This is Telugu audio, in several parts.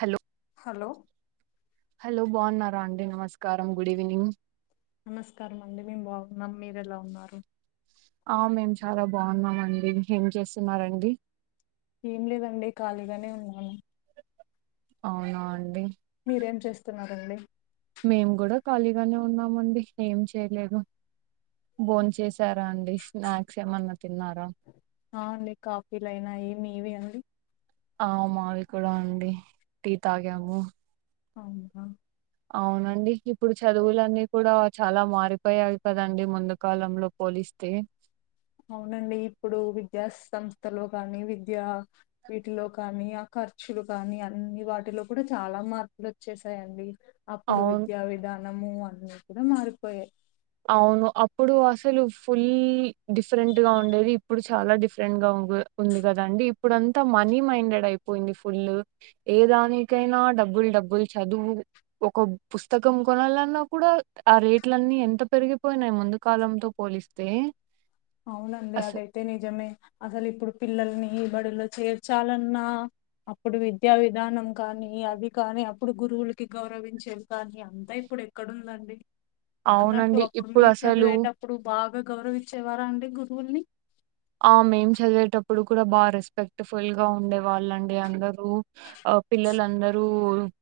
హలో హలో హలో బాన్నారా అండి నమస్కారం గుడ్ ఈవెనింగ్ నమస్కారం అండి మేము బాగున్నాం. మీరేలా ఉన్నారు. ఆ మేమ్ చాలా బాన్నామ అండి ఏ ఏం చేస్తున్నారండి. ఏంలేదండీ కాలిగనే ఉన్నాను అవున అండి ఏం చేస్తున్నారండి మేము గుడా ఖాళీగానే ఉన్నామండి ఏం చెట్లేదు బోన్ చేసారా అండి స్నాక్స్ ఏమన్నా తిన్నార ఆ అండి కాఫీలైైనయి మీవే అండి ఆ మావి కూడా అండి టీ తాగాము అవునా అవునండి ఇప్పుడు చదువులన్నీ కూడా చాలా మారిపోయాయి కదండి. ముందు కాలంలో పోలీస్ స్తే అవునండి ఇప్పుడు విద్యా సంస్థలో కానీ విద్యా వీట్లో కానీ అక్క ఖర్చులు కానీ అన్ని వాటిలో కూడ చాలా మార్పులు ఓచ్చేసాయండి. అప్పుడు అవును విద్యా విధానము అన్నీ కూడ మారిపోయాయి. అవును అప్పుడు అసలు ఫుల్ డిఫరెంట్ గా ఉండేది. ఇప్పుడు చ చాలా డిఫరెంట్గా వు ఉంది కదండి ఇప్పుడంతా మనీ మైండెడ్ అయిపోయింది ఫుల్ ఏ దానికైనా డబ్బుల్ డబ్బుల్ చదువు ఒక్కో పుస్తకం కొనాలన్న కూడా ఆ రేట్లన్నీ ఎంత పెరిగిపోయినై ముందు కాలంతో పోలిస్తే అవునండి అసలు అదైతే నిజమే అసలు ఇప్పుడు పిల్లల్ని ఈ బడిలో చేర్చాలన్నా అప్పుడు విద్యా విధానం కానీ, అది కానీ అప్పుడు గురువులకి గౌరవించేది కానీ అంతయి ఇప్పుడు ఎక్కడుందండి అన్నట్టు అవునండి అప్పుడు ఇప్పుడు మీరు అసలు చదివేటప్పుడు బాగా గౌరవిచ్చేవారా అండి గురువుల్ని. ఆ మేం చదివేటప్పుడు కూడా బా రెస్పెక్ట్ఫుల్గా ఉండే వాళ్ళండి అందరూ అ అ పిల్లలందరూ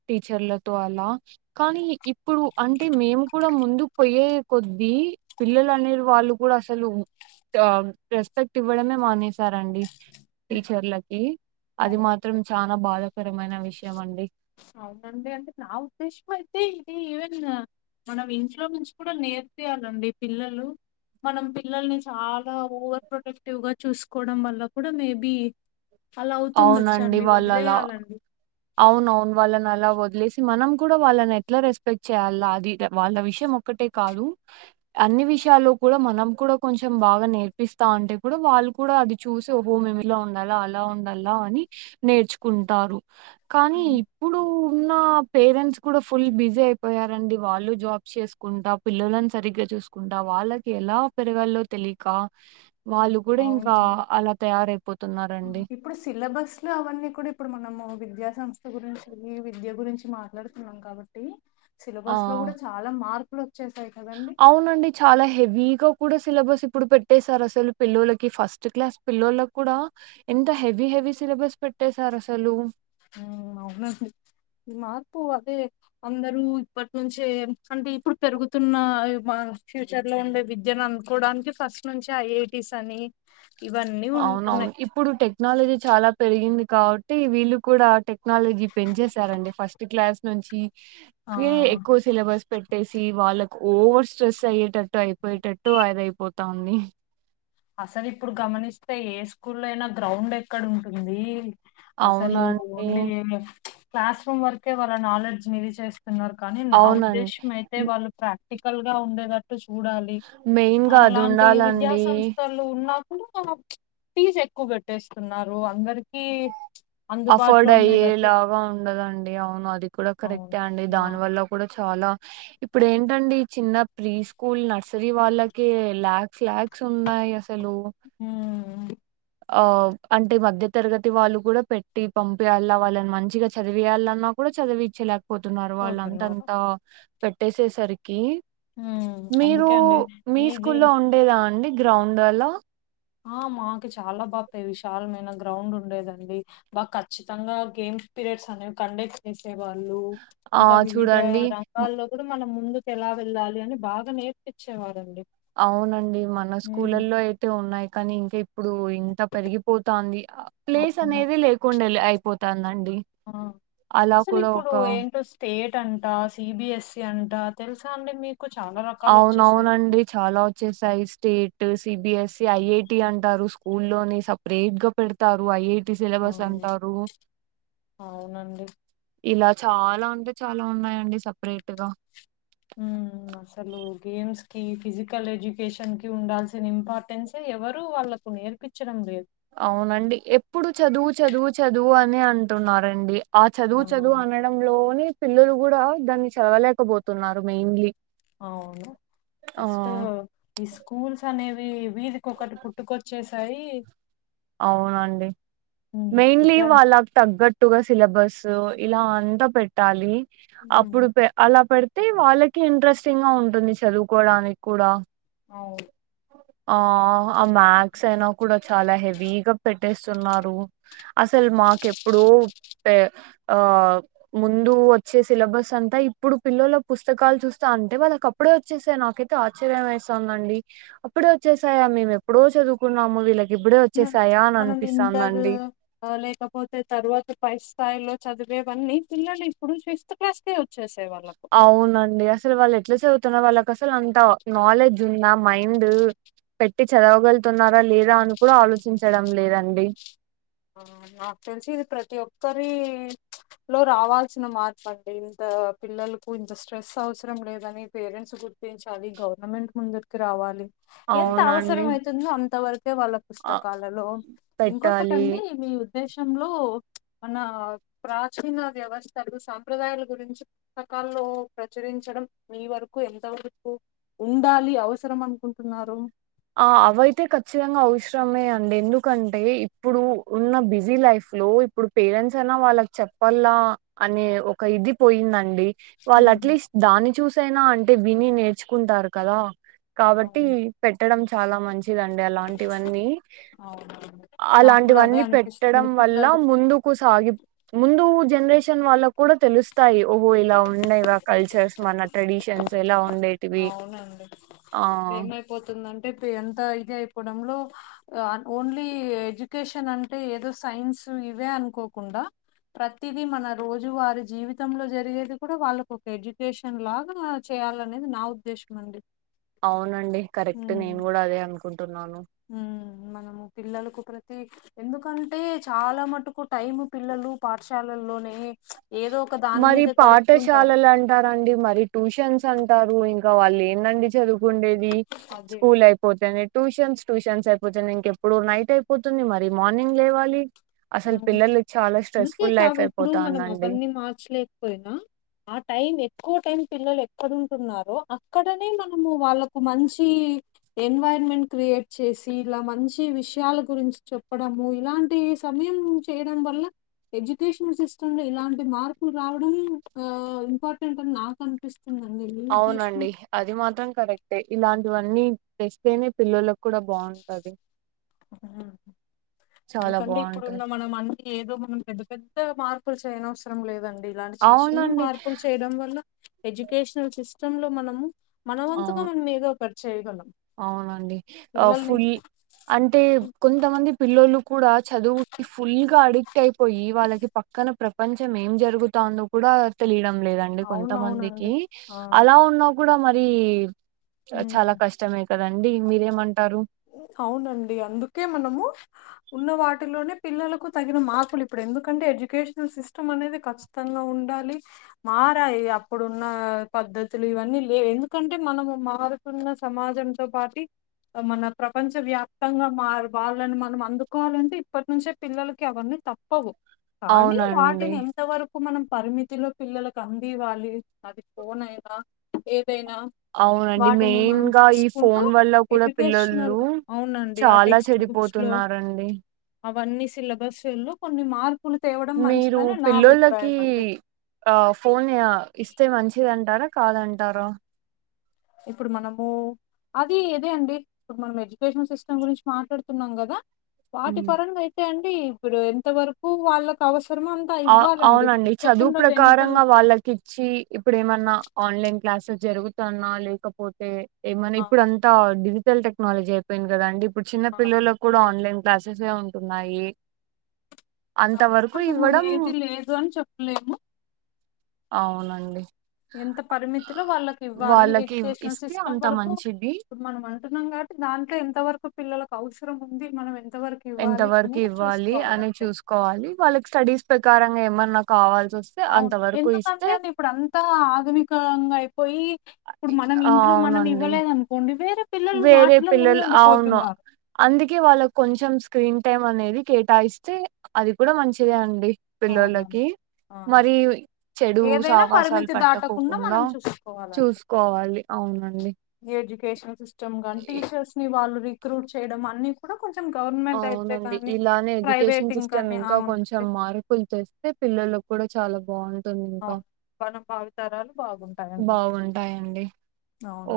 టీచర్లతో అలా కానీ ఇప్పుడు అంటే మేం కూడా ముందుక్ పోయే కొద్దీ పిల్లలనే వాళ్ళు కూడా అసలు గా రెస్పెక్ట్ ఇవ్వడమే మానేసారండి హ్మ్. టీచర్లకి. అది మాత్రం అవునండి. చానా బాధాకరమైన విషయం అండి. అవునండి అంటే నా ఉద్దేశం అయితే ఇది ఈవెన్ మనం ఇంట్లో నుంచి కూడా నేర్ పియాలండి పిల్లలు మనం పిల్లల్ని చాలా ఓవర్ ప్రొటెక్టివ్గ చూస్కోడం వల్ల కూడా మేబి అలా అవుతుండొచ్చండి వదిలేయాలండి. అవునవున్ వాళ్ళన్ అలా వదిలేసి మనం కూడా వాళ్ళనెట్ల రెస్పెక్ట్ చేయాలా అది వాళ్ళ విషం ఒకటే కాదు. అన్ని విషయాల్లో కూడా మనం కూడా కొంచం బాగా నేర్పిస్తా ఉంటే కూడా వాళ్ళు కూడా అది చూసి హోహో మేమిలా ఉండాలా అలా ఉండాలా అని నేర్చుకుంటారు. కానీ ఉమ్, ఇప్పుడు ఉన్నా పేరెంట్స్ కూడా ఫుల్ బిజీ అయిపోయారండి. వాళ్ళు జాబ్ చేస్కుంటా పిల్లలన్ సరిగ్గా చూస్కుంటా వాళ్ళకెలా పెరగాలో తెలీక వాళ్ళు కూడా ఇంకా అవునండి అలా తయారైపోతున్నారండి. ఓ విద్యా సంస్థ గురించి ఈ విద్య గురించి మాట్లాడుతున్నాం కాబట్టి సిలబస్లో ఆ! కూడా చాలా మార్ అవునండి చాలా హెవీగా కూడా సిలబస్ ఇప్పుడు పెట్టేసార్ అసల్ పిల్లలకి ఫస్ట్ క్లాస్ పిల్లోలక్ కూడా ఎంత హెవీ హెవీ సిలబస్ పెట్టేసార్ అసలు మ్ అవునసల్ మార్పు అదే అందరూ ఇప్పట్నుంచే అంటే ఇప్పుడు పెరుగుతున్నా ఫ్యూచర్లో ఉండే విద్యన్ అన్కోడానికి ఫస్ట్ నుంచే ఐఐటీస్ అని ఇవన్నీ అవునవును ఉంటున్నాయి ఇప్పుడు టెక్నాలజీ చాలా పెరిగింది కాబట్టి వీళ్ళు కూడా టెక్ క్నాలజీ పెంచేసారండి ఫస్ట్ క్లాస్ నుంచి కే ఆ ఎక్కువ సిలబస్ పెట్టేసి వాళ్ళ ఓవర్ స్ట్రెస్ అయ్యేటట్టు అయిపోయేటట్టు అదయిపోతా ఉంది. అసల్ ఇప్పుడ్ గమనిస్తే ఏ స్కూల్లో అయినా గ్రౌండ్ ఎక్కడుంటుంది. అసలు అవునండి. ఓన్లీ ఏమే క్లాస్ రూమ్ వరకే వాళ్ళ నాలెడ్జ్ని ఇది చేస్తున్నారు కానీ నా అవునండి. ఉద్దేశ్యం అయితే హ్మ్. వాళ్ళు ప్రా క్టీకల్గా ఉండేటట్టు చూడాలి అ మెయిన్‌గా అలాంటి విద్యా అదుండాలండి. సంస్ ఉన్నా కూడా ఫీజ్ ఎక్కు కట్టేస్తున్నారు అందర్కీ అఫోర్డ్ అయ్యేలాగా ఉండదం డి అవును అది కూడా అవును. కరెక్టే అండి ఆ, దాని వల్ల కూడా చాలా ఇప్పుడేంటండి చిన్న ప్రీ స్కూల్ నర్సరీ వాళ్ళకి లాక్స్ లాక్స్ ఉన్నాయి అస లు ఉమ్, ఆ అంటే మధ్య తరగతి వాళ్ళు కూడా పెట్టి పంపియాల వాళ్ళన్ మంచిగ చదివియ్యాలన్న కు కూడా చదివిచ్చలేకపోతున్నారు. పోతున్నారు వాళ్ళంతాంతా పెట్టేసేసరికి ఉమ్, మీరు అందుకే అండి మీ ఈ దీని స్కూల్లో ఉండేదా అండి గ్రౌండ్ అలా ఆ మాకు చాలా బాపే విశాలమైన గ్రౌండ్ ఉండేదండి బా ఖచ్చితంగా గేమ్ పీరియడ్స్ అనేవి కండక్ట్ చేసే వాళ్ళు ఆ! ఇంకా వివిధ చూడండి రంగాల్లో కూడా మనం. ముందుకు ఎలా వెళ్ళాలి అని బాగా నేర్పిచ్చేవారండి. అవునండి మన స్కూలల్లో అయితే ఉన్నాయి కానీ ఇంకా ఎక్. ఇప్పుడు ఇంత పెరిగిపోతంది ప్లేస్ అవునా అనేది లేకుండా లె అయిపోతందండి. ఆ అసలిప్పుడు ఏంటో స్టే టంటా సిబిఎస్సి అంటా తెల్సా అండి మీ అవునవునండి చాలా ఒచ్చేసాయి స్టే సిబిఎసీ, ఐఐటి అంటారు. స్కూల్లోని సపరేట్గా పెడ్తారు ఐఐ అవును అవునండి. ఇలా చాలా అంటే చాలా ఉన్నాయండి సపరేట్గా. ఉమ్. అసలు గేమ్స్ కి ఫిజికల్ ఎడ్యుకేషన్ కి ఉండాల్సిన ఇంపార్టెన్స్ ఎవరు వాళ్ళా. నేర్పించడంలేదు. అవునండి ఎప్పుడు చదువు చదువు చదువు అనే అంటున్నారండి. ఆ చదువు చదువు అనడంలోనే పిల్లలు గూడా దాన్ని చదవలేకపోతున్నారు మెయిన్లీ. అవును ఫస్ట్ ఈ స్కూల్స్ అనేవి. వీధికొక్కటి పుట్టుకొచ్చేసాయి. అవునండి ఉమ్, మెయిన్లీ విద్యా వాళ్ళక్ తగ్గట్టుగా సిలబస్. ఆహ్ ఇలా అంతా పెట్టాలి ఉమ్, అప్పుడు పే అలా పెడ్. అయితే వాళ్ళకి ఇంట్రెస్టింగ్ గా ఉంటుంది చదుకోవడానికి కూడా. అవును. ఆహ్ ఆ మ్యాక్స్ అయినా కూడా చాలా హెవీగా పెట్. పెట్టేస్తున్నారు అసల్ మాకేప్పుడో పే ఆహ్ ముందు. వచ్చే సిలబస్ అంతా ఇప్పుడు పిల్లోల పుస్తకాలు చూస్తే అంటే వాళ్ళక్ అప్పుడే వచ్చేసేయ్ నాకైతే ఆశ్చర్యం. వేస్తోందండి అప్పుడే వచ్చేసాయా మేము ఎప్పుడో చదువుకున్నాము వీళ్ళక్. ఆహ్ మనం ఇంటర్ లేకపోతే తరువాత ఫస్ట్. స్థాయిలో చదివేవన్నీ పిల్లలు ఇప్పుడు ఫిఫ్త్ క్లాస్ కే. అవునండి అసల్ వాళ్ళు. ఎట్లా చదువుతున్నరు వాళ్ళకి అసలు అంత నాలెడ్జ్ ఉందా మైండ్. పెట్టి చదవగలుతున్నారా లేదా అని కూడా ఆలోచించడం లేదండి. ఆహ్ నాక్ తెలిసి ఇది ప్రతి ఒక్కరి. లో రావాల్సిన మార్పండి ఇంత పిల్లలకు ఇంత స్ట్రెస్ అవసరం లేదని పేరెంట్స్ కూడా. గుర్తించాలి గవర్నమెంట్ ముందుట్కీ రావాలి. అవునండి. ఎంతవసరం అయితుందో అంతవరకే వాళ్ళ ఆ! పుస్తకాలలో ఇంకొకట్. పెట్టాలి. ఆండీ మీ ఉద్దేశంలో. మన ప్రాచీన వ్యవస్థలు సాంప్రదాయాల గురించి పుస్తకాల్లో ప్రచురించి. చడం మీ వరకు ఎంత వరకు ఉండాలి అవసరం అనుకుంటున్నారు. ఆహ్ అవైతే ఖచ్చితంగా అవసరమే అండి ఎందుకంటే ఇప్పుడు ఉన్న బిజీ లైఫ్. లో ఇప్పుడు పేరెంట్స్ అయినా వాళ్ళకి చెప్పల్లా అనే ఒక ఇది పోయిందండి. ఉ వాళ్ళు అట్లీస్ట్ దాన్ని చూసైనా అంటే వీని నేర్చుకుంటారు కదా. కాబట్టి అవును పెట్టడం చాలా మంచిదండి అలాంటివన్నీ. అవునవును నాకు కూడా అదే అలాంటివన్నీ పెట్టడం అనిపిస్తుంది వల్ల పిల్లలు ముందుకు సాగి ముందు. జేనరేషన్ వాళ్ళకు కూడా తెలుస్తాయి ఓహో ఇలా ఉండేవా మన కల్చర్స్ మన ట్రెడిషన్స్ ఎలా. ఉండేటివి అవునండి ఆ ఇప్పుడ్ ఏమైపోతుందం. ఇపుడ్ ఎంత ఇది అయిపోవడంలో ఆహ్ ఓన్లీ ఎడ్యుకేషన్ అంటే ఏదో సైన్స్. ఇవే అనుకోకుండా. ప్రతిది మన రోజు వారి జీవితంలో జరిగేది కూడా వాలకొక్క ఎడ్యుకేషన్ లాగా చేయాలనే. నా ఉద్దేశం అండి. అవునండి కరెక్ట్ ఉమ్, నేను గూడా అదే అనుకుంటున్నాను. ఉమ్, మనము పిల్లలకు ప్రతి ఎందుకంటే చాలా మట్టుకు టైమ్ పిల్లలు పాఠశాలలో. లోనేయ్. మరి పాఠశాలంటారండి మరి ట్యూషన్స్ అంటారు ఇన్ వాలెందండి చదువుకుండేది అదే స్కూల్ అయిపోతేనే ట్యూషన్స్ ట్యూషన్స్ అయిపోతేనె ఇంకెప్పుడు నైట్ అయిపోతుంది. మరి మార్నింగ్ లేవాలి. అసలు అవును పిల్లలు చాలా అందుకే స్ట్రెస్ఫుల్ లైఫ్ కాదు ఇప్పుడు అయిపోతా మనం ఉందండి. అవన్నీ మార్చలేకపోయినా ఆ టైం. ఎక్కువ టైం పిల్లలు ఎక్కడ ఉంటున్నారో అక్కడనే మనము వాళ్ళకు మంచి ఎడ్. ఎన్వైరన్మెంట్ క్రియేట్ చేసి ఇలా మంచి విషయాల గురించి చెప్పడము ఇలాంటి సమయం చేయడం వల్ల ఎడ్యుకేషన్ సిస్టమ్ లో ఇలాంటి మార్పులు రావడం ఆ ఇంపార్టెంట్ అని నాకు అనిపిస్తుంది. అవునండి అది మాత్రం కరెక్ట్ టె ఇలాంటివన్నీ తెస్తేనే పిల్లక్ కూడా బావుంటది. అ చాలా ఎందుకంటే బాగుంటది ఇప్పుడున్న మనం అన్ని ఏదో మనం పెద్ద పెద్ద మార్పులు చేయన అవసరం లేదండి. ఇలాంటి చిన్న చిన్న అవునండి మార్పులు చేయడం వల్ల ఎడ్యుకేషనల్ సిస్టమ్ లో మనము మనవంతుగా అవును మనం ఏదో ఒకటి చేయగలం. అవునండి ఆ పిల్లల్ని ఫుల్ అంటే కొంతమంది పిల్లోలు కూడా చదువు ఫుల్ గా అడిక్ట్ అయిపోయి వాళ్ళక్ ఇది పక్కన ప్రపంచం ఏం జరుగుతుందో కూడా తెలియడం లేదండి కొంతమందికి అవునవునండి ఆ అలా ఉన్నా కూడా మరి ఉమ్ చాలా కష్ట అవునండి అందుకే మనము ఉన్న వాటిలోనే పిల్లలకు తగిన మార్పులు ఇప్పుడు ఎందుకంటే ఎడ్యుకేషన్ సిస్టమ్ అనేది కచ్చితంగా ఉ ఉండాలి మారాయి. అప్పుడున్న పద్ధతులు ఇవన్నీ లేవు ఎందుకంటే మనము మ మారుతున్న సమాజంతో పాటి మన ప్రపంచ వ్యాప్తంగా మర్ వాళ్ళని మనం అందుకోవాలంటే ఇప్పటి నుంచే పిల్లలకి అవన్నీ తప్పవు. కానీ అవునండి వాటిని ఎంతవరకు కు మనం పరిమితిలో పిల్లలకు అందివ్వాలి. అది ఫోన్ అయినా, ఏదైనా అవునండి వాటిని మెయిన్ మనం గా ఈ చూసుకుంటూ ఫోన్ వల్ల కూడా ఎడ్యుకేషనల్ పిల్లలు అవునండి ఆ చాలా టెక్స్ట్ చెడి బుక్స్ లో పోతున్నారండి. అవన్నీ సిలబస్స్ లో కొన్ని మార్ మీరు పిల్లోళ్ళకి అండి ఆ ఫోన్ య ఇస్తే మంచిది అంటారా? కాదంటార ఇప్పుడు మనము అది ఇదే అండి ఇప్పుడు మనం ఎడ్యుకేషన్ సిస్టమ్ గురించి మాట్లాడుతున్నాం కదా. వాటి పరంగా అయితే అండి ఇప్పుడు ఎంత వరకు వాళ్ళకు అవస్ ఆ అవునండి చదువు వెనకల ప్రకారంగా వాళ్ళకి ఇచ్చి ఇప్పుడ ఏమన్నా ఆన్లైన్ క్లాసెస్ జరుగుతున్నా లేకపోతే ఏమన్నా ఆ ఇప్పుడు అంతా డిజిటల్ టెక్నాలజీ అయిపోయింది కదా అండి. ఇప్పుడు చిన్న ఆ పిల్లలకు కూడా అదే. ఆన్లైన్ క్లాసెస్ ఎ ఉంటున్నాయి అంత వరకు ఇన్ నువ్వు ఏది లేదు అని చెప్పలేము. అవునండి ఎంత పరిమితిలో వాళ్ళకి ఇవ్వాలి. వాళ్ళకి ఎడ్యుకేషనల్ ఇస్తే సిస్టమ్ అంత వరకు మంచిది ఇప్పుడు మనం అంటున్నాం కాట్టి దాంట్లో ఎంతవరకు పిల్లలకు అవసరం ఉంది. మనం ఎ ఎంత వరకు ఇవ్వాలి అని చూసుకోవాలి. వాళ్ళకి స్టడీస్ ప్రకారంగా ఏమన్నా కావాల్ అవును ఎందుకంటే అని ఇప్పుడు అంతా ఆధునికంగా పోయి ఇప్పుడు మనం ఇంట్లో మనం అవునండి ఇవ్వలేద అనుకోండి వేరే పిల్లలు వేరే వాటిలో పిల్లలు అవును ముందుండిపోతున్నారు. అందుకే వాళ్ళ కొంచెం స్క్రీన్ ఇన్ టైమ్ అనేది కేటాయిస్తే అది కూడా మంచిదే అండి అవునవును. పిల్లోలకి. ఆ! మరి చెడు ఏదైనా సావాసాలు పరిమితి దాటకుండా పట్టకోకుండా మనం చూసుకోవాలండి. చూసుకోవాలి. అ అవునండి ఎడ్యుకేషన్ సిస్టమ్ గాని ఈ- టీచర్స్ ని వాళ్ళు రిక్రూట్ చేయడం అన్ని కూడా కొంచెం గవర్నమెంట్ అయితే అవునండి కానీ, ఇలానే ప్రైవేట్ ఎడ్యుకేషన్ సిస్టమ్ ఇంకాని ఇంకా కొంచెం అవునండి. మార్పులు తెస్తే పి లాల్ కూడా చాలా బాగుం అవు మనం బావితరాలు బాగుం బాగుంటాయండి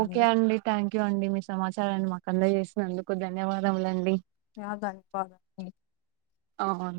ఓకే అండి థ్యాంక్ యూ అండి మీ సమాచారాన్ని మాకు అందజేసినందుకు ధన్యవాదములండి. యాదా ఇప్పదా ది ఆహ